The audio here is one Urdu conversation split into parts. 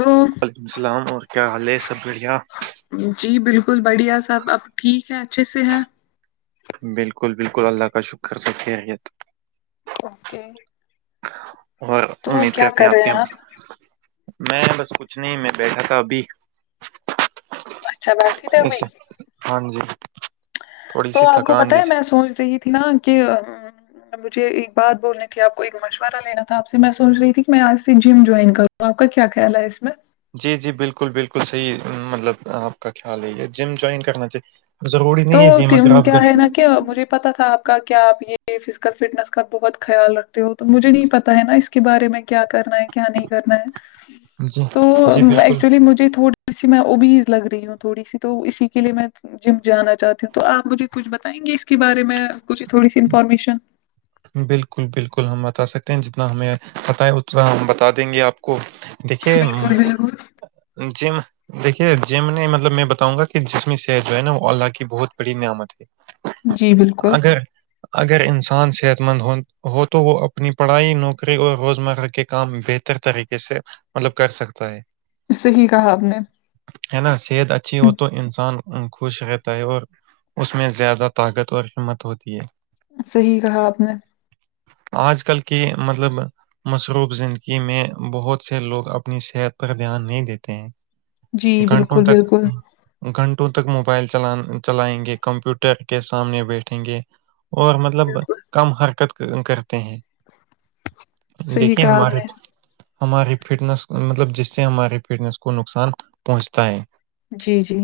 تو وعلیکم السلام اور کیا حال ہے سب بڑھیا جی بالکل بڑھیا صاحب اب ٹھیک ہے اچھے سے ہے بالکل بالکل اللہ کا شکر سب خیریت اوکے اور تو امید کیا کرتے کر ہیں آپ رہے کے ہم میں بس کچھ نہیں میں بیٹھا تھا ابھی اچھا بیٹھی تھے ابھی ایسے ہاں جی تھوڑی تو سی آپ کو تھکان پتا ہے جیسے میں سوچ رہی تھی نا کہ مجھے ایک بات بولنے کی آپ کو ایک مشورہ لینا تھا آ سے میں سوچ رہی تھی کہ میں آج سے جم جوائن کروں تو آپ کا کیا خیال ہے اس میں جی جی بالکل بالکل صحیح مطلب آپ کا خیال ہے یہ جم جوائن کرنا چاہیے ضرورڑی تو نہیں ہے جم اگر تم- آپ گے ہے نا کیا مجھے پتا تھا آپ کا کیا آپ یہ فزیکل فٹنس کا بہت خیال رکھتے ہو تو مجھے نہیں پتا ہے نا اس کے بارے میں کیا کرنا ہے کیا نہیں کرنا ہے جی تو جی بالکل ایکچولی مجھے تھوڑی ج سے میں ابیز لگ رہی ہوں تھوڑی سی تو اسی کے لیے میں جم جانا چاہتی ہیں تو آپ مجھے کچھ بتائیں گے اس کے بارے میں کچھ تھوڑی سی انفارمیشن بالکل بالکل ہم بتا سکتے ہیں جتنا ہمیں بتائے اتنا ہم بتا دیں گے آپ کو دیکھے بالکل بالکل جم دیکھیے جی میں نے مطلب میں بتاؤں گا کہ جسمی صحت جو ہے نا وہ اللہ کی بہت بڑی نعمت ہے جی بالکل اگر اگر انسان صحت مند ہو تو وہ اپنی پڑھائی نوکری اور روزمرہ کے کام بہتر طریقے سے مطلب کر سکتا ہے صحی کہا آپ نے ہے نا صحت اچھی ہو تو انسان خوش رہتا ہے اور اس میں زیادہ طاقت اور ہمت ہوتی ہے صحیح کہا آپ نے آج کل کے مطلب مصروف زندگی میں بہت سے لوگ اپنی صحت پر دھیان نہیں دیتے ہیں جی گھنٹوں بالکل تک بالکل گھنٹوں تک موبائل چلان چلائیں گے کمپیوٹر کے سامنے بیٹھیں گے اور مطلب بالکل کم حرکت کرتے ہیں صحیح دیکھیے کہا آپ ہمارے نے ہماراری فٹنس مطلب جس سے ہمارے فٹنس کو نقصان پہنچتا ہے جی جی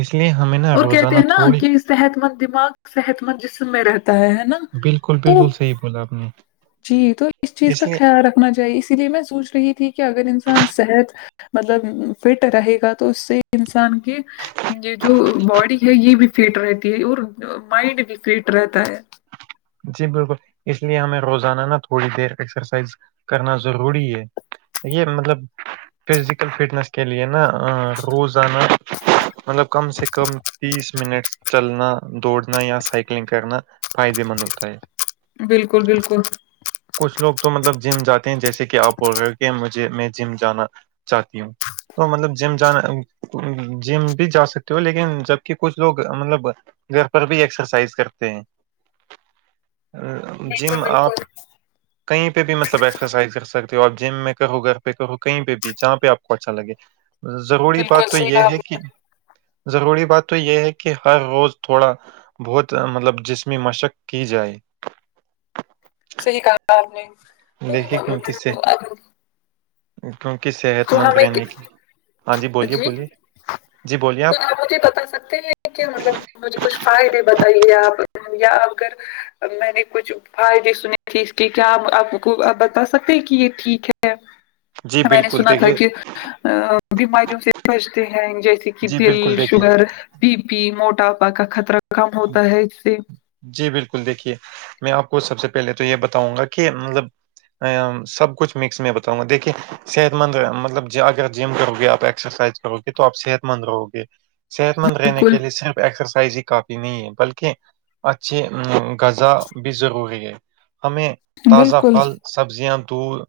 اس لیے ہمیں نا اور کہتے روزانہ ہیں نا تھوڑی کہ صحت مند دماغ صحت مند جسم میں رہتا ہے ہے نا بالکل تو بالکل صحیح بولا آپ نے جی تو اس چیز کا خیال رکھنا چاہیے اسی لیے میں سوچ رہی تھی کہ اگر انسان صحت مطلب فٹ رہے گا تو اس سے انسان کی یہ جو باڈی ہے یہ بھی فٹ رہتی ہے اور مائنڈ بھی فٹ رہتا ہے جی بالکل اس لیے ہمیں روزانہ نا تھوڑی دیر ایکسرسائز کرنا ضروری ہے یہ مطلب فزیکل فٹنس کے لے نا روزانہ مطلب کم سے کم تیس منٹ چلنا دوڑنا یا سائیکلنگ کرنا فائدے مند ہوتا ہے بالکل بالکل کچھ لوگ تو مطلب جم جاتے ہیں جیسے کہ آپ بول کہ مجھے میں جم جانا چاہتی ہوں تو مطلب جم جانا جم بھی جا سکتے ہو لیکن جبک کچھ لوگ مطلب گھر پر بھی ایکسرسائز کرتے ہیں بالکل جم آپ بالکل کہیں پہ بھی مطلب ایکسرسائز کر سکتے ہو آپ جم میں کہرو گھر پہ کہرو کہیں پہ بھی جہاں پہ آپ کو اچھا لگے ضروری بات بالکل تو صحیح یہ کہا آپ ہے نے کہ ضروری بات تو یہ ہے کہ ہر روز تھوڑا بہت مطلب جسمی مشق کی جائے صحیح کہا آپ نے دیکھیے کیونک تو کیونک صحت تو مند ہمیں رہنے کی ہاں بولیے جی بولیے جی بولیے تو آپ کیاآپ مجھے بتا سکتے ہیں مطلب مجھے کچھ فائدے بتائیے آپ یا اگر میں نے کچھ فائ بھی سنے تھے اس کے کیا آپ کوپ بتا سکتے ہیں کہ یہ ٹھیک ہے ا [unintelligible] جی بالکل دیکھیے بیماریوں سے بچتے ہیں جیسے کہ جی دل بالکل دیکھیے شوگر بی پی موٹاپا کا خطرہ کم ہوتا ہے اس سے جی بالکل دیکھیے میں آپ کو سب سے پہلے تو یہ بتاؤں گا کہ مطلب سب کچھ مکس میں بتاؤں گا دیکھیے صحت مند مطلب اگر جم کرو گے آپ ایکسرسائز کرو گے تو آپ صحت مند رہو گے صحت مند رہنے بالکل کے لیے صرف ایکسرسائز ہی کافی نہیں ہے بلکہ اچھھی غذا بھی ضروری ہے ہمیں تازہ بالکل پھل سبزیاں دودھ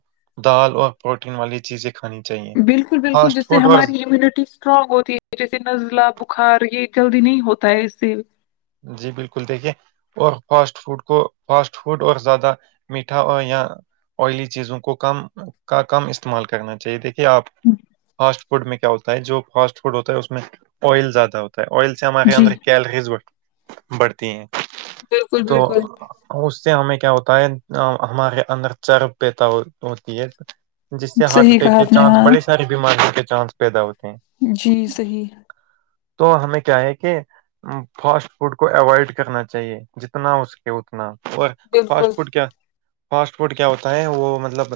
دال اور پروٹین والی چیزیں کھانی چاہیے بالکل بالکل فاسٹ جس سے فوڈ اور ہماری امیونٹی اسٹرانگ ہوتی ہے جیسے نزلہ بخار یہ جلدی نہیں ہوتا ہے اس سے جی بالکل دیکھیے اور فاسٹ فوڈ کو فاسٹ فوڈ اور زیادہ میٹھا اور یا آئلی چیزوں کو کم کا کم استعمال کرنا چاہیے دیکھیے آپ فاسٹ فوڈ میں کیا ہوتا ہے جو فاسٹ فوڈ ہوتا ہے اس میں آئل زیادہ ہوتا ہے آئل سے ہمارے جی اندر کیلریز بڑھتی ہیں بالکل تو بالکل اس سے ہمیں کیا ہوتا ہے ہمارے اندر چرب پتا ہوتی ہے جس سے ہارٹ صحیح اٹیک کہا کے آپ نے چانس ہاں بڑی ساری بیماریوں کے چانس پیدا ہوتے ہیں جی صحیح تو ہمیں کیا ہے کہ فس فوڈ کو اوائڈ کرنا چاہیے جتنا ہو سکے اتنا اور بالکل فاسٹ فوڈ کیا فاسٹ فوڈ کیا ہوتا ہے وہ مطلب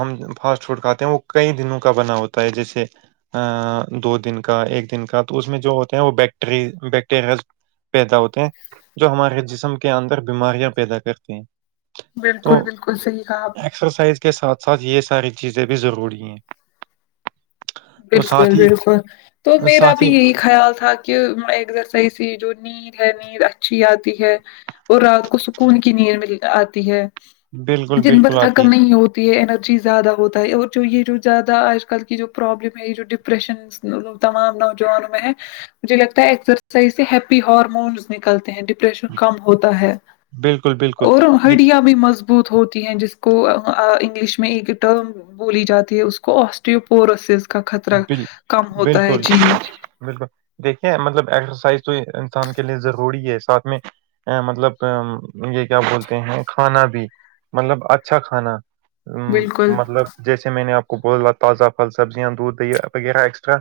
ہم فاسٹ فوڈ کھاتے ہیں وہ کئی دنوں کا بنا ہوتا ہے جیسے دو دن کا ایک دن کا تو اس میں جو ہوتے ہیں وہ بیکٹری بیکٹیریل پیدا ہوتے ہیں جو ہمارے جسم کے اندر بیماریاں پیدا کرتی ہیں تو بالکل بالکل صحیح کہا آپ نے ایکسرسائز کے ساتھ ساتھ یہ ساری چیزیں بھی ضروری ہیں تو بالکل ساتھ ہی بالکل تو میرا ساتھ ہی بھی خیال تھا کہ ایک در صحیح سی جو نید ہے نیند اچھی آتی ہے اور رات کو سکون کی نیند مل آتی ہے بالکل دن بھر بالکل آتی تھکم نہیں ہوتی ہے انرجی زیادہ ہوتا ہے اور جو یہ جو زیادہ آج کل کی جو پروابلم ہے یہ جو ڈپریشن تمام نوجوانوں میں ہے مجھے لگتا ہے ایکسرسائز سے ہیپی ہارمونس نکلتے ہیں ڈریشن کم ہوتا ہے بالکل بالکل اور دیکھیے ہڈیا بھی مضبو بت ہوتی ہیں جس کو انگلش میں ایک ٹرم بولی جاتی ہے اس کو آسٹو پورسز کا خطرہ بال کم ہوتا ہے بالکل جی بالکل دیکھیے مطلب ایکسرسائز تو انسان کے لیے ضروری ہے ساتھ میں مطلب یہ کیا بولتے ہیں کھانا بھی مطلب اچھا کھانا ا بالکل مطلب جیسے میں نے آپ کو بولا تازہ پھل سبزیاں دودھ وغیرہ ایکسٹرا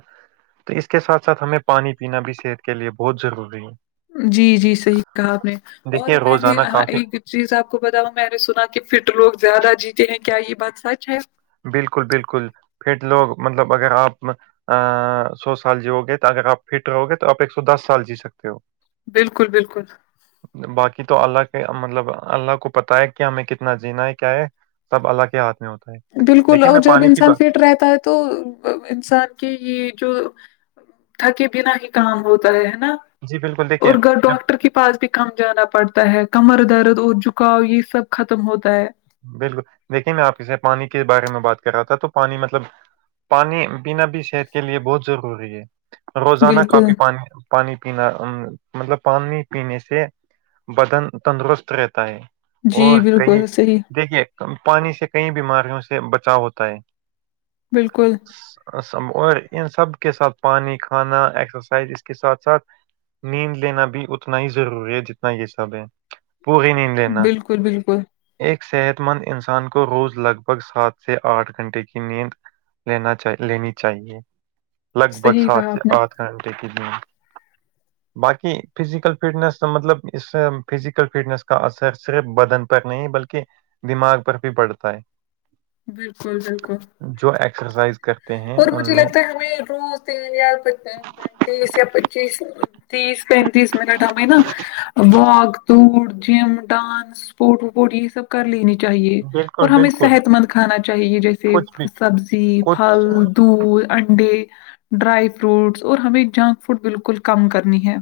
تو اس کے ساتھ ساتھ ہمیں پانی پینا بھی صحت کے لیے بہت ضروری ہے جی جی صحیح کہا آپ نے اور دیکھیے میں نے روزانہ کافی ایک چیز آپ کو بتاؤ میں نے سنا کہ فٹ لوگ زیادہ جیتے ہیں کیا یہ بات سچ ہے بالکل بالکل پھر لوگ مطلب اگر آپ ا سو سال جیؤ گے اگر آپ فٹ رہو گے تو آپ ایک سو دس سال جی سکتے ہو بالکل بالکل باقی تو اللہ کے مطلب اللہ کو پتاہ ہے کہ ہمیں کتنا جینا ہے کیا ہے سب اللہ کے ہاتھ میں ہوتا ہے بالکل دیکھیے میں اور جب پانی کی انسان بات فٹ رہتا ہے تو انسان کے یہ جو تھکے بنا ہی کام ہوتا ہے ہے نا جی بالکل دیکھیے اور گھر میں ڈاکٹر کی پاس بھی کم جانا پڑتا ہے کمر درد اور جھکاؤ یہ سب ختم ہوتا ہے بالکل دیکھیے میں آپ کے سے پانی کے بارے میں بات کر رہا تھا تو پانی مطلب پانی پینا بھی صحت کے لیے بہت ضروری ہے روزانہ بالکل کافی پانی پانی پینا مطلب پانی پینے سے بدن تندرست رہتا ہے جی اور کہئی بالکل صحیح دیکھیے پانی سے کئی بیماریوں سے بچاؤ ہوتا ہے بالکل اور ان سب کے ساتھ پانی کھانا ایکسرسائز اس کے ساتھ ساتھ نیند لینا بھی اتنا ہی ضروری ہے جتنا یہ سب ہے پوری نیند لینا بالکل بالکل ایک صحت مند انسان کو روز لگ بھگ سات سے آٹھ گھنٹے کی نیند لینا چا لینی چاہیے لگ بھگ صحیح سات کہا سے آپ نے آٹھ گھنٹے کی د باقی فزیکل فٹنس مطلب اس فزیکل فٹنس کا اثر صرف بدن پر نہیں بلکہ کے دماغ پر بھی پڑتا ہے بالکل بالکل جو ایککسرسائز کر اور مجھے لگتا ہے ہمیں روز [inaudible] تیس یا پچیس تیس پینتیس منٹ ہمیں نا واک دور جم ڈانسپورٹ وپورٹ یہ سب کر لینی چاہیے بالکل اور ہمیں بالکل صحت مند کھانا چاہیے جیسے کچھ بھی سبزی کچھ پھل دودھ انڈے ڈرائی فروٹس اور ہمیں جنک فوڈ بالکل کم کرنی ہے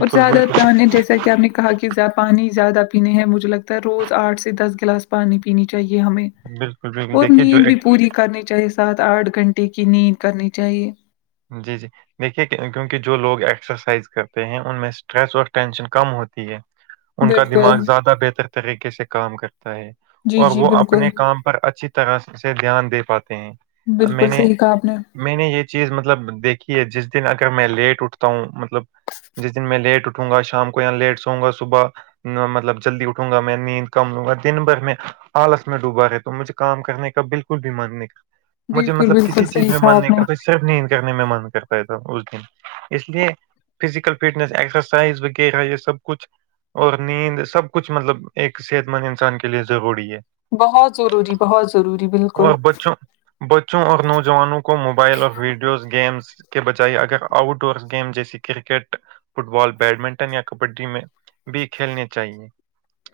اور بالکل زیادہ پانی جیسے سر کیا ہم نے کہا کہ پانی زیادہ پینے ہے مجھے لگتا ہے روز آٹھ سے دس گلاس پانی پینی چاہیے ہمیں بالکل بالل اور نیند بھی پوری کرنی چاہیے سات آٹھ گھنٹے کی نیند کرنی چاہیے جی جی دیکھیے کیونکہ جو لوگ ایکسرسائز کرتے ہیں ان میں اسٹریس اور ٹینشن کم ہوتی ہے ان کا بالکل دماغ زیادہ بہتر طریقے سے کام کرتا ہے جی اور جی وہ بالکل اپنے کام پر اچھی طرح سے دھیان دے پاتے ہیں میں بالکل نے صحیح کہا اپ نے میں نے یہ چیز مطلب دیکھی ہے جس دن اگر میں لیٹ اٹھتا ہوں مطلب جس دن میں لیٹ اٹھوں گا شام کو یہاں لیٹ سووں گا صبح مطلب جلدی اٹھوں گا میں نیند کم لوں گا دن بھر میں آلس میں ڈوبا ہے تو مجھے کام کرنے کا بالکل بھی ماننے کا مجھے بالکل مطلب بالکل کسی چیز صحیح میں کہا آپ ماننے نے کا تو صرف نہیں کرنے میں من کرتا ہے تھا اس دن اس لیے فزیکل فٹنیس ایکسرسائز وغیرہ یہ سب کچھ اور نیند سب کچھ مطلب ایک صحت مند انسان کے لیے ضروری ہے بہت ضروری بہت ضروری بالکل اور بچوں بچوں اور نوجوانوں کو موبائل اور ویڈیو ز گیمس کے بجائے اگر آؤٹ ڈور گیم جیسے کرکٹ فٹ بال بیڈمنٹن یا کبڈی میں بھی کھیلنے چاہیے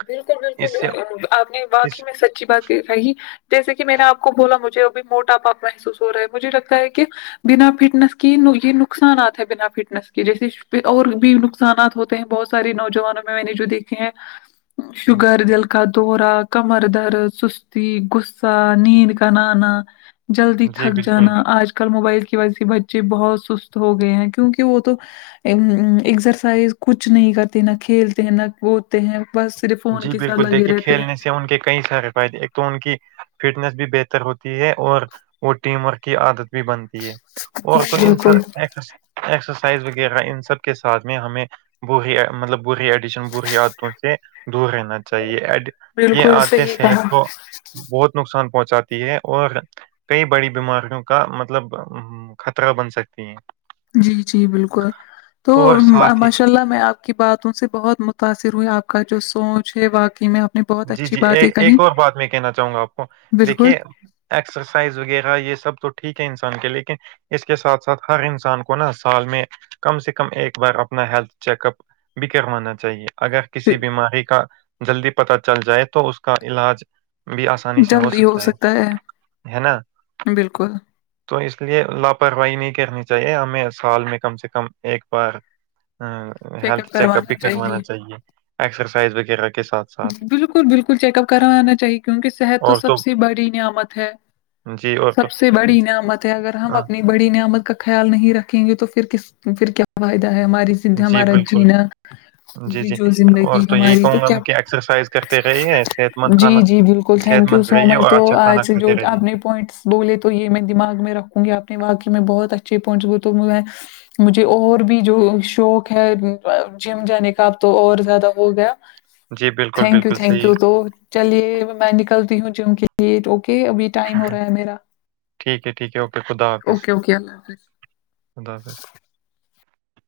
بالکل اس سے بالکل آپ نے باقی اس میں سچ اچ بات کر رہی جیسے کہ میں نے آپ کو بولا مجھے ابھی موٹا پاپ محسوس ہو رہا ہے مجھے لگتا ہے کہ بنا فٹنس کی یہ نقصانات ہے بنا فٹنس کے جیسے اور بھی نقصانات ہوتے بہت سارے نوجوانوں میں میں نے جو دیکھے ہیں شوگر دل کا دوہرا کمر درد سستی غصہ نیند کانانا جلدی جی تھک بالکل جانا آج کل موبائل کی وجہ سے بچے بہت سست ہو گئے ہیں کیونکہ وہ تو ا ایکسرسائز کچھ نہیں کرتے نہ کھیلتے ہیں نہ بولتے ہیں بس صرف فون جی کے ساتھ بالکل لگے دیکھیے رہتے ہیں کھیلنے سے ان کے کئی سارے فائدے تو ان کی فٹنیس بھی بہتر ہوتی ہے اور وہ ٹیم ورک کی عادت بھی بنتی ہے اور تو ان سب بالکل ایک اسرسائز وغیرہ ان سب کے ساتھ میں ہمیں بے مطلب برے ایڈیشن برے عادتوں سے دور رہنا چاہیے ایڈ یہ بالکل آتےیں صحیح کہا صحت کو بہت نقصان پہنچاتی ہے اور کئی بڑی بیماریوں کا مطلب خطرہ بن سکتی ہیں جی جی بالکل تو اور ساتھ ہی ماشاء اللہ میں آپ کی باتوں سے بہت متاثر ہوئی آپ کا جو سوچ ہے واقعی میں نے بہت جی اچھی جی باتیں ایک کہی ایک اور بات میں کہنا چاہوں گا آپ کو بالکل دیکھیے ایکسرسائز وغیرہ یہ سب تو ٹھیک ہے انسان کے لیکن اس کے ساتھ ساتھ ہر انسان کو نا سال میں کم سے کم ایک بار اپنا ہیلتھ چیک اپ بھی کروانا چاہیے اگر کسی بیماری کا جلدی پت چل جائے تو اس کا علاج بھی آسانی سے ہو سکتا ہے ہے نا بالکل تو اس لیے لاپرواہی نہیں کرنی چاہیے ہمیں سال میں کم سے کم ایک بار ہیلتھ چیک اپ بھی کروانا چاہیے ایکسرسائز وغیرہ کے ساتھ ساتھ بالکل بالکل چیک اپ کروانا چاہیے کیونکہ صحت تو سب سے بڑی نعمت ہے جی اور تو سب سے بڑی نعامت ہے اگر ہم ہاں اپنی بڑی نعمت کا خیال نہیں رکھیں گے تو پھر کس پھر کیا فائدہ ہے ہماری جی ہمارا بالکل، جینا جی، جی جو اور زندگی یہی ہماری تو کہوں گا کیا میں کہ ایکسرسائز کر جی جی بالکل صحت تھینک یو مند سو رہیے مچ اور تو اچھا آج کھانا سے جو کھاتے رہیے۔ آپ نے پوائنٹس بولے تو یہ میں دماغ میں رکھوں گی اپنے واقعی میں بہت اچھے پوائنٹس بول تو مجھے اور بھی جو شوق ہے جم جانے کا اب تو اور زیادہ ہو گیا جی، بالکل، تھینک یو بالکل تھینک صحیح، یو تو چلیے میں نکلتی ہوں جم کے لیے اوکے ابھی ٹائم ہو رہا ہے میرا ٹھیک ہے، ٹھیک ہے، اوکے، خدا حافظ، اوکے اوکے اللہ حافظ خدا حافظ